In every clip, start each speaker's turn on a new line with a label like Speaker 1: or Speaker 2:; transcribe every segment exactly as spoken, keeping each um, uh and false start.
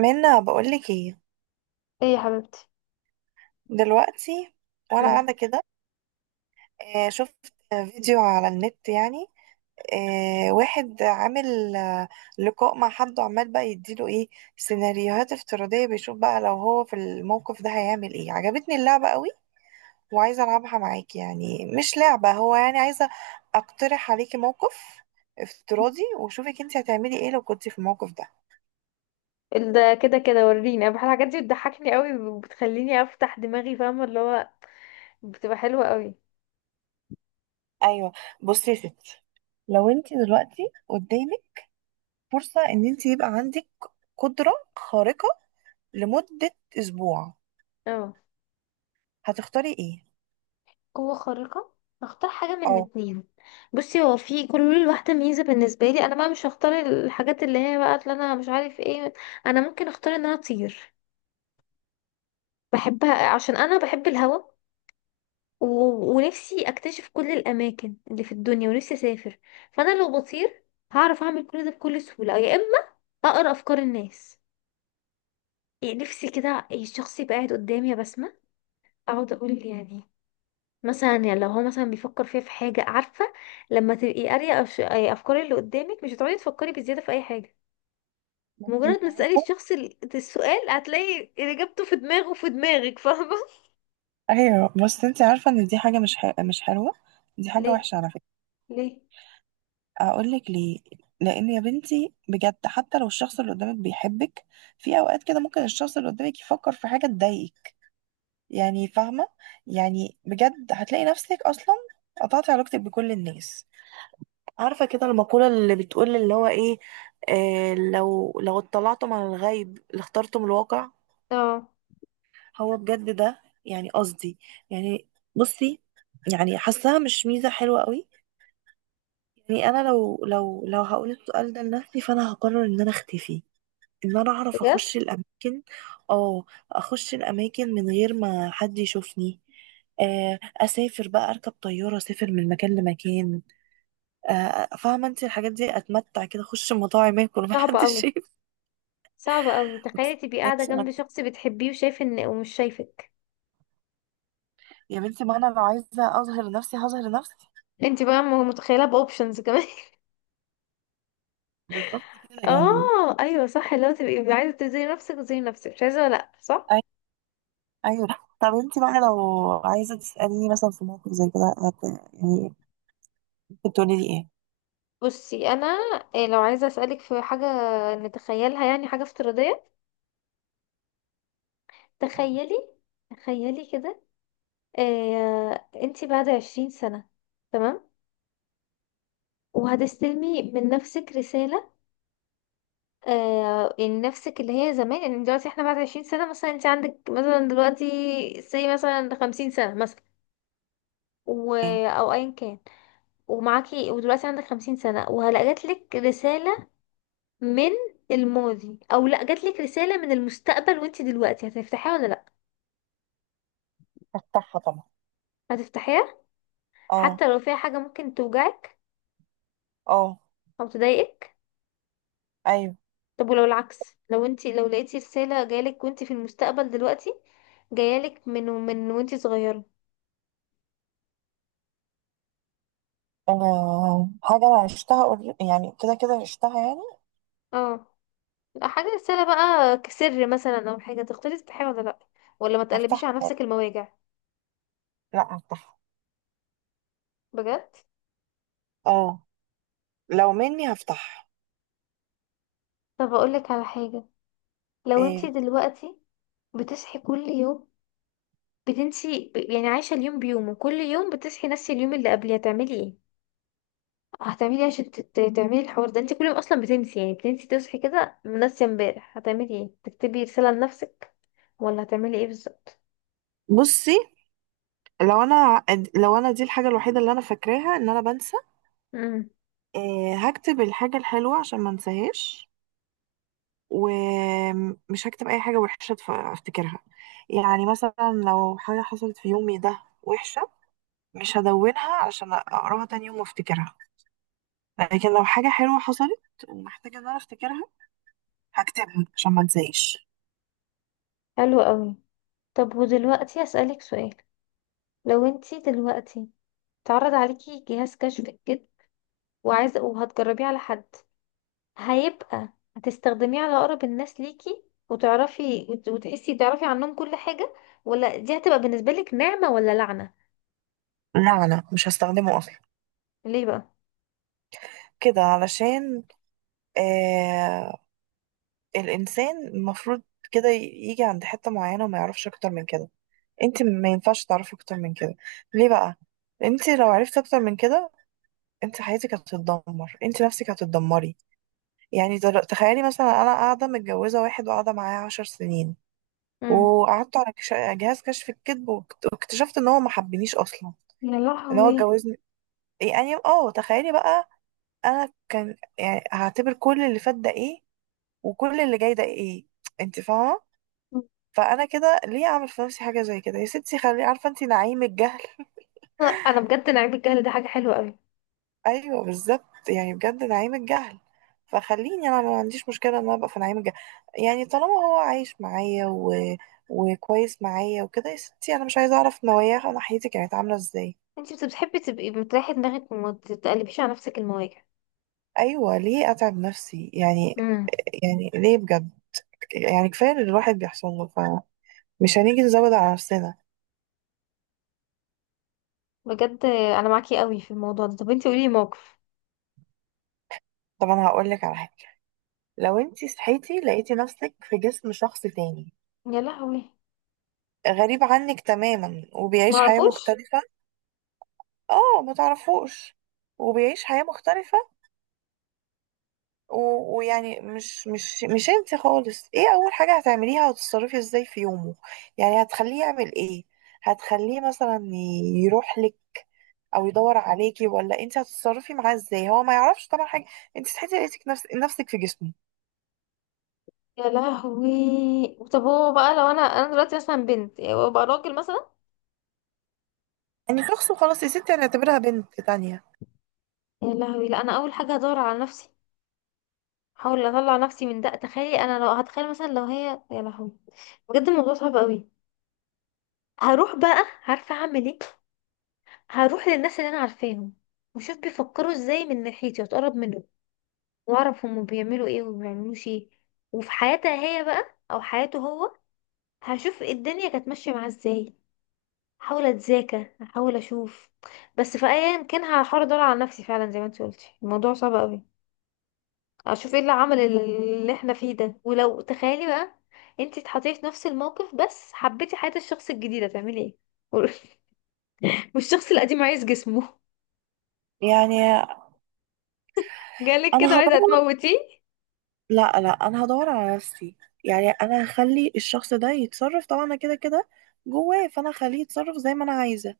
Speaker 1: منا بقولك ايه
Speaker 2: ايه يا حبيبتي.
Speaker 1: دلوقتي، وانا
Speaker 2: مم.
Speaker 1: قاعده كده. آه، شفت فيديو على النت، يعني آه، واحد عامل آه، لقاء مع حد وعمال بقى يديله ايه، سيناريوهات افتراضيه، بيشوف بقى لو هو في الموقف ده هيعمل ايه. عجبتني اللعبه قوي، وعايزه العبها معاكي، يعني مش لعبه، هو يعني عايزه اقترح عليكي موقف افتراضي وشوفك انت هتعملي ايه لو كنتي في الموقف ده.
Speaker 2: ده كده كده وريني، انا بحب الحاجات دي، بتضحكني قوي وبتخليني افتح دماغي، فاهمه اللي هو بتبقى حلوه قوي.
Speaker 1: ايوه، بصي يا ستي، لو انت دلوقتي قدامك فرصة ان انت يبقى عندك قدرة خارقة لمدة اسبوع،
Speaker 2: اه،
Speaker 1: هتختاري ايه؟
Speaker 2: قوة خارقة. هختار حاجه من
Speaker 1: اه،
Speaker 2: اتنين. بصي، هو في كل واحده ميزه بالنسبه لي، انا بقى مش هختار الحاجات اللي هي بقى اللي انا مش عارف ايه. انا ممكن اختار ان انا اطير، بحبها عشان انا بحب الهوا، و... ونفسي اكتشف كل الاماكن اللي في الدنيا ونفسي اسافر. فانا لو بطير هعرف اعمل كل ده بكل سهوله، يا اما اقرا افكار الناس. يعني نفسي كده إيه، الشخص يبقى قاعد قدامي يا بسمة، اقعد اقول يعني مثلا، يعني لو هو مثلا بيفكر فيها في حاجة، عارفة؟ لما تبقي قارية أف- افكار اللي قدامك مش هتقعدي تفكري بزيادة في اي حاجة.
Speaker 1: بس
Speaker 2: مجرد
Speaker 1: انت
Speaker 2: ما تسألي
Speaker 1: عارفة.
Speaker 2: الشخص ال- السؤال، هتلاقي اجابته في دماغه في دماغك، فاهمة؟
Speaker 1: ايوه، بس انت عارفة ان دي حاجة مش ح... مش حلوة. دي حاجة
Speaker 2: ليه؟
Speaker 1: وحشة على فكرة.
Speaker 2: ليه؟
Speaker 1: هقولك ليه. لان يا بنتي بجد، حتى لو الشخص اللي قدامك بيحبك، في اوقات كده ممكن الشخص اللي قدامك يفكر في حاجة تضايقك، يعني فاهمة؟ يعني بجد هتلاقي نفسك اصلا قطعتي علاقتك بكل الناس. عارفة كده المقولة اللي بتقول اللي هو ايه، آه لو لو اطلعتم على الغيب لاخترتم الواقع.
Speaker 2: اه،
Speaker 1: هو بجد ده، يعني قصدي، يعني، بصي، يعني حاساها مش ميزة حلوة قوي. يعني انا لو لو لو هقول السؤال ده لنفسي، فانا هقرر ان انا اختفي، ان انا اعرف
Speaker 2: بجد؟
Speaker 1: اخش الاماكن. اه. اخش الاماكن من غير ما حد يشوفني. آه، اسافر بقى اركب طياره، اسافر من مكان لمكان. آه، فاهمه انت الحاجات دي، اتمتع كده اخش مطاعم اكل
Speaker 2: صعبة
Speaker 1: ومحدش
Speaker 2: قوي.
Speaker 1: شايف.
Speaker 2: صعبة قوي، تخيلي
Speaker 1: بس
Speaker 2: تبقي قاعدة
Speaker 1: ماشي، ما
Speaker 2: جنب
Speaker 1: انت
Speaker 2: شخص بتحبيه وشايف ان ومش شايفك.
Speaker 1: يا بنتي، ما انا لو عايزه اظهر نفسي هظهر نفسي.
Speaker 2: انت بقى م- متخيلة باوبشنز كمان.
Speaker 1: بالظبط كده، يعني
Speaker 2: اه، ايوه، صح، اللي هو تبقي عايزه تزي نفسك زي نفسك، مش عايزه، لا، صح.
Speaker 1: أي- ايوه. طب انت بقى لو عايزه تساليني مثلا في موقف زي كده هت- يعني كنت تقولي لي
Speaker 2: بصي، انا إيه، لو عايزه اسالك في حاجه، نتخيلها يعني، حاجه افتراضيه. تخيلي، تخيلي كده، إيه انتي بعد عشرين سنه، تمام؟ وهتستلمي من نفسك رساله، آه إن نفسك اللي هي زمان، يعني دلوقتي احنا بعد عشرين سنه مثلا، انت عندك مثلا دلوقتي سي مثلا خمسين سنه مثلا، و...
Speaker 1: ايه؟
Speaker 2: او ايا كان. ومعاكي ودلوقتي عندك خمسين سنة وجاتلك رسالة من الماضي، او لا، جاتلك رسالة من المستقبل، وانتي دلوقتي هتفتحيها ولا لا؟
Speaker 1: افتحها طبعا.
Speaker 2: هتفتحيها
Speaker 1: اه.
Speaker 2: حتى لو فيها حاجة ممكن توجعك
Speaker 1: اه.
Speaker 2: او تضايقك؟
Speaker 1: ايوه.
Speaker 2: طب ولو العكس، لو انتي لو لقيتي رسالة جايلك وانتي في المستقبل دلوقتي، جايلك من من وانتي صغيرة.
Speaker 1: انا حاجه انا عشتها قر- يعني كده كده عشتها يعني.
Speaker 2: اه، حاجة، رسالة بقى كسر مثلا، او حاجة، تختاري تفتحيها ولا لا، ولا ما تقلبيش على
Speaker 1: هفتحها،
Speaker 2: نفسك المواجع؟
Speaker 1: لا هفتحها.
Speaker 2: بجد؟
Speaker 1: اه، لو مني هفتحها.
Speaker 2: طب اقولك على حاجة. لو انتي
Speaker 1: إيه،
Speaker 2: دلوقتي بتصحي كل يوم، بتنسي ب- يعني عايشة اليوم بيومه، كل يوم بتصحي نفس اليوم اللي قبليه، هتعملي ايه؟ هتعملي ايه عشان ت- ت- تعملي الحوار ده، انت كل يوم اصلا بتنسي، يعني بتنسي، تصحي كده ناسية امبارح، هتعملي ايه؟ تكتبي رسالة لنفسك ولا هتعملي ايه بالظبط؟
Speaker 1: بصي. لو انا لو انا دي الحاجه الوحيده اللي انا فاكراها ان انا بنسى.
Speaker 2: امم
Speaker 1: آه، هكتب الحاجه الحلوه عشان ما انساهاش. ومش هكتب اي حاجه وحشه اتف- افتكرها. يعني مثلا لو حاجه حصلت في يومي ده وحشه، مش هدونها عشان اقراها تاني يوم وافتكرها. لكن لو حاجه حلوه حصلت ومحتاجه ان انا افتكرها، هكتبها عشان ما انساهاش.
Speaker 2: حلو قوي. طب ودلوقتي اسألك سؤال. لو انت دلوقتي اتعرض عليكي جهاز كشف الكذب وعايزة وهتجربيه على حد، هيبقى هتستخدميه على اقرب الناس ليكي، وتعرفي وت- وتحسي تعرفي عنهم كل حاجة، ولا دي هتبقى بالنسبة لك نعمة ولا لعنة؟
Speaker 1: لا لا، مش هستخدمه اصلا،
Speaker 2: ليه بقى؟
Speaker 1: كده علشان آه الانسان المفروض كده يجي عند حته معينه وما يعرفش اكتر من كده. انت ما ينفعش تعرفي اكتر من كده. ليه بقى؟ انت لو عرفتي اكتر من كده، انت حياتك هتتدمر، انت نفسك هتتدمري. يعني در- تخيلي مثلا انا قاعده متجوزه واحد وقاعده معاه عشر سنين،
Speaker 2: امم.
Speaker 1: وقعدت على كش- جهاز كشف الكذب واكت- واكتشفت ان هو ما حبنيش اصلا،
Speaker 2: يا
Speaker 1: ان هو
Speaker 2: لهوي.
Speaker 1: اتجوزني. يعني اه تخيلي بقى، انا كان يعني هعتبر كل اللي فات ده ايه، وكل اللي جاي ده ايه؟ انت فاهمه؟ فانا كده ليه اعمل في نفسي حاجه زي كده؟ يا ستي، خلي عارفه انت نعيم الجهل.
Speaker 2: انا بجد، انا عيب الجهل ده حاجة حلوة قوي.
Speaker 1: ايوه بالظبط، يعني بجد نعيم الجهل. فخليني انا ما عنديش مشكله ان انا ابقى في نعيم الجهل. يعني طالما هو عايش معايا و... وكويس معايا وكده، يا ستي انا مش عايزه اعرف نواياه ناحيتي كانت عامله ازاي.
Speaker 2: انتي بت- بتحبي تبقي بتريحي دماغك وما تتقلبيش على نفسك المواجع.
Speaker 1: ايوه، ليه اتعب نفسي يعني؟
Speaker 2: امم.
Speaker 1: يعني ليه بجد؟ يعني كفايه اللي الواحد بيحصل له، فمش هنيجي نزود على نفسنا.
Speaker 2: بجد، انا معاكي قوي في الموضوع ده. طب انتي قولي موقف.
Speaker 1: طب انا هقول لك على حاجه، لو انتي صحيتي لقيتي نفسك في جسم شخص تاني،
Speaker 2: يا لهوي،
Speaker 1: غريب عنك تماما وبيعيش حياه
Speaker 2: معرفوش.
Speaker 1: مختلفه. اه ما تعرفوش. وبيعيش حياة مختلفة و... ويعني مش مش مش انت خالص، ايه اول حاجة هتعمليها وتتصرفي ازاي في يومه؟ يعني هتخليه يعمل ايه؟ هتخليه مثلا يروح لك، او يدور عليكي، ولا انت هتتصرفي معاه ازاي؟ هو ما يعرفش طبعا حاجة. انت صحيتي لقيتك نفس... نفسك في جسمه.
Speaker 2: يا لهوي، طب هو بقى، لو انا انا دلوقتي مثلا بنت وابقى راجل مثلا.
Speaker 1: يعني شخص وخلاص، يا ستي هنعتبرها بنت تانية.
Speaker 2: يا لهوي، لا، انا اول حاجه هدور على نفسي، احاول اطلع نفسي من ده. تخيلي انا لو هتخيل مثلا، لو هي، يا لهوي، بجد الموضوع صعب قوي. هروح بقى، عارفه اعمل ايه، هروح للناس اللي انا عارفاهم، وشوف بيفكروا ازاي من ناحيتي واتقرب منهم، واعرف هم بيعملوا ايه وما بيعملوش ايه. وفي حياتها هي بقى، او حياته هو، هشوف الدنيا كانت ماشيه معاه ازاي. احاول اتذاكى، احاول اشوف، بس في ايا كان هحاول ادور على نفسي فعلا، زي ما انت قلتي الموضوع صعب قوي. اشوف ايه اللي عمل اللي احنا فيه ده. ولو تخيلي بقى انتي اتحطيتي في نفس الموقف، بس حبيتي حياة الشخص الجديد، هتعملي ايه؟ والشخص القديم عايز جسمه.
Speaker 1: يعني
Speaker 2: جالك
Speaker 1: انا
Speaker 2: كده عايزة
Speaker 1: هدور،
Speaker 2: تموتيه.
Speaker 1: لا لا انا هدور على نفسي. يعني انا هخلي الشخص ده يتصرف، طبعا انا كده كده جواه، فانا هخليه يتصرف زي ما انا عايزه.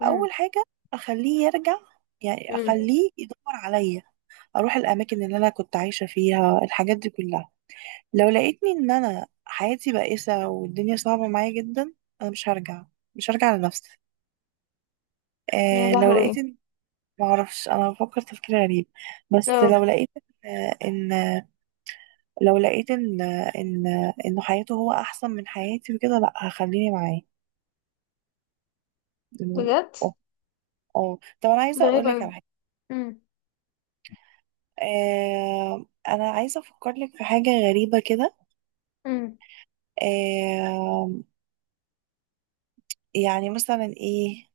Speaker 2: امم.
Speaker 1: حاجه اخليه يرجع، يعني
Speaker 2: امم.
Speaker 1: اخليه يدور عليا. اروح الاماكن اللي انا كنت عايشه فيها، الحاجات دي كلها. لو لقيتني ان انا حياتي بائسه والدنيا صعبه معايا جدا، انا مش هرجع، مش هرجع لنفسي.
Speaker 2: يا
Speaker 1: آه لو لقيت
Speaker 2: لهوي.
Speaker 1: ان معرفش، انا بفكر تفكير غريب، بس لو
Speaker 2: اه،
Speaker 1: لقيت آه ان لو لقيت ان ان انه حياته هو احسن من حياتي وكده، لا هخليني معاه. إنه-
Speaker 2: بجد؟
Speaker 1: اه. اه طب انا
Speaker 2: ده
Speaker 1: عايزه
Speaker 2: غريب
Speaker 1: اقول لك
Speaker 2: أوي.
Speaker 1: على حاجه.
Speaker 2: امم.
Speaker 1: آه انا عايزه افكر لك في حاجه غريبه كده.
Speaker 2: امم.
Speaker 1: آه يعني مثلا ايه،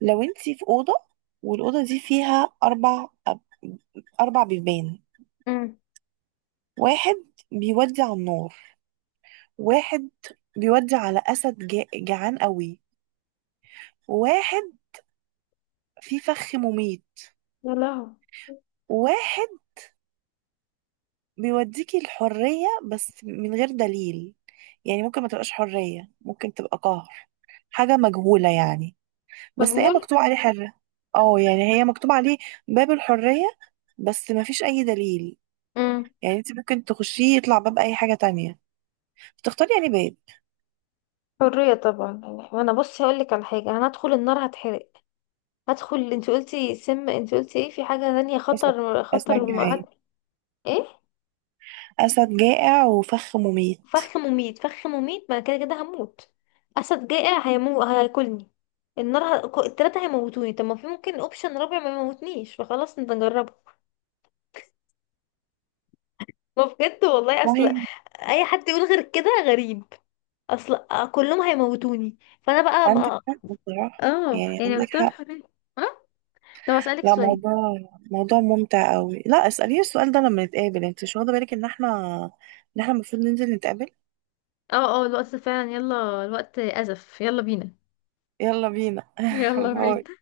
Speaker 1: لو انتي في اوضه والاوضه دي فيها اربع اربع بيبان.
Speaker 2: امم.
Speaker 1: واحد بيودي على النار، واحد بيودي على اسد جا- جعان قوي، واحد فيه فخ مميت،
Speaker 2: يا لهوي.
Speaker 1: واحد بيوديكي الحرية، بس من غير دليل. يعني ممكن ما تبقاش حرية، ممكن تبقى قهر، حاجة مجهولة يعني، بس هي
Speaker 2: مجهول.
Speaker 1: مكتوب عليه حرة. اه يعني هي مكتوب عليه باب الحرية، بس ما فيش أي دليل.
Speaker 2: امم.
Speaker 1: يعني انت ممكن تخشيه يطلع باب أي حاجة تانية. تختاري يعني باب
Speaker 2: حرية طبعا يعني. وانا بصي هقول لك على حاجة، انا هدخل النار هتحرق، هدخل، انت قلتي سم، انت قلتي ايه؟ في حاجة تانية،
Speaker 1: أسد،
Speaker 2: خطر،
Speaker 1: أسد
Speaker 2: خطر، م- هت...
Speaker 1: جعان،
Speaker 2: ايه؟
Speaker 1: أسد جائع وفخ مميت.
Speaker 2: فخ مميت، فخ مميت، ما أنا كده كده هموت. اسد جائع هيمو هياكلني. النار ه... ك- التلاتة هيموتوني. طب ما في ممكن اوبشن رابع ما يموتنيش، فخلاص نجربه. ما بجد والله، اصل
Speaker 1: والله
Speaker 2: اي حد يقول غير كده غريب. اصل كلهم هيموتوني، فانا بقى
Speaker 1: عندك
Speaker 2: ما...
Speaker 1: حق بصراحة،
Speaker 2: اه،
Speaker 1: يعني
Speaker 2: يعني
Speaker 1: عندك
Speaker 2: اختار
Speaker 1: حق.
Speaker 2: الحرية. اه، طب اسالك
Speaker 1: لا،
Speaker 2: سؤال.
Speaker 1: موضوع، موضوع ممتع قوي، لا اسأليني السؤال ده لما نتقابل، انت مش واخدة بالك ان احنا ان احنا المفروض ننزل نتقابل.
Speaker 2: اه، اه، الوقت فعلا، يلا الوقت ازف، يلا بينا.
Speaker 1: يلا بينا.
Speaker 2: يلا
Speaker 1: باي.
Speaker 2: بينا.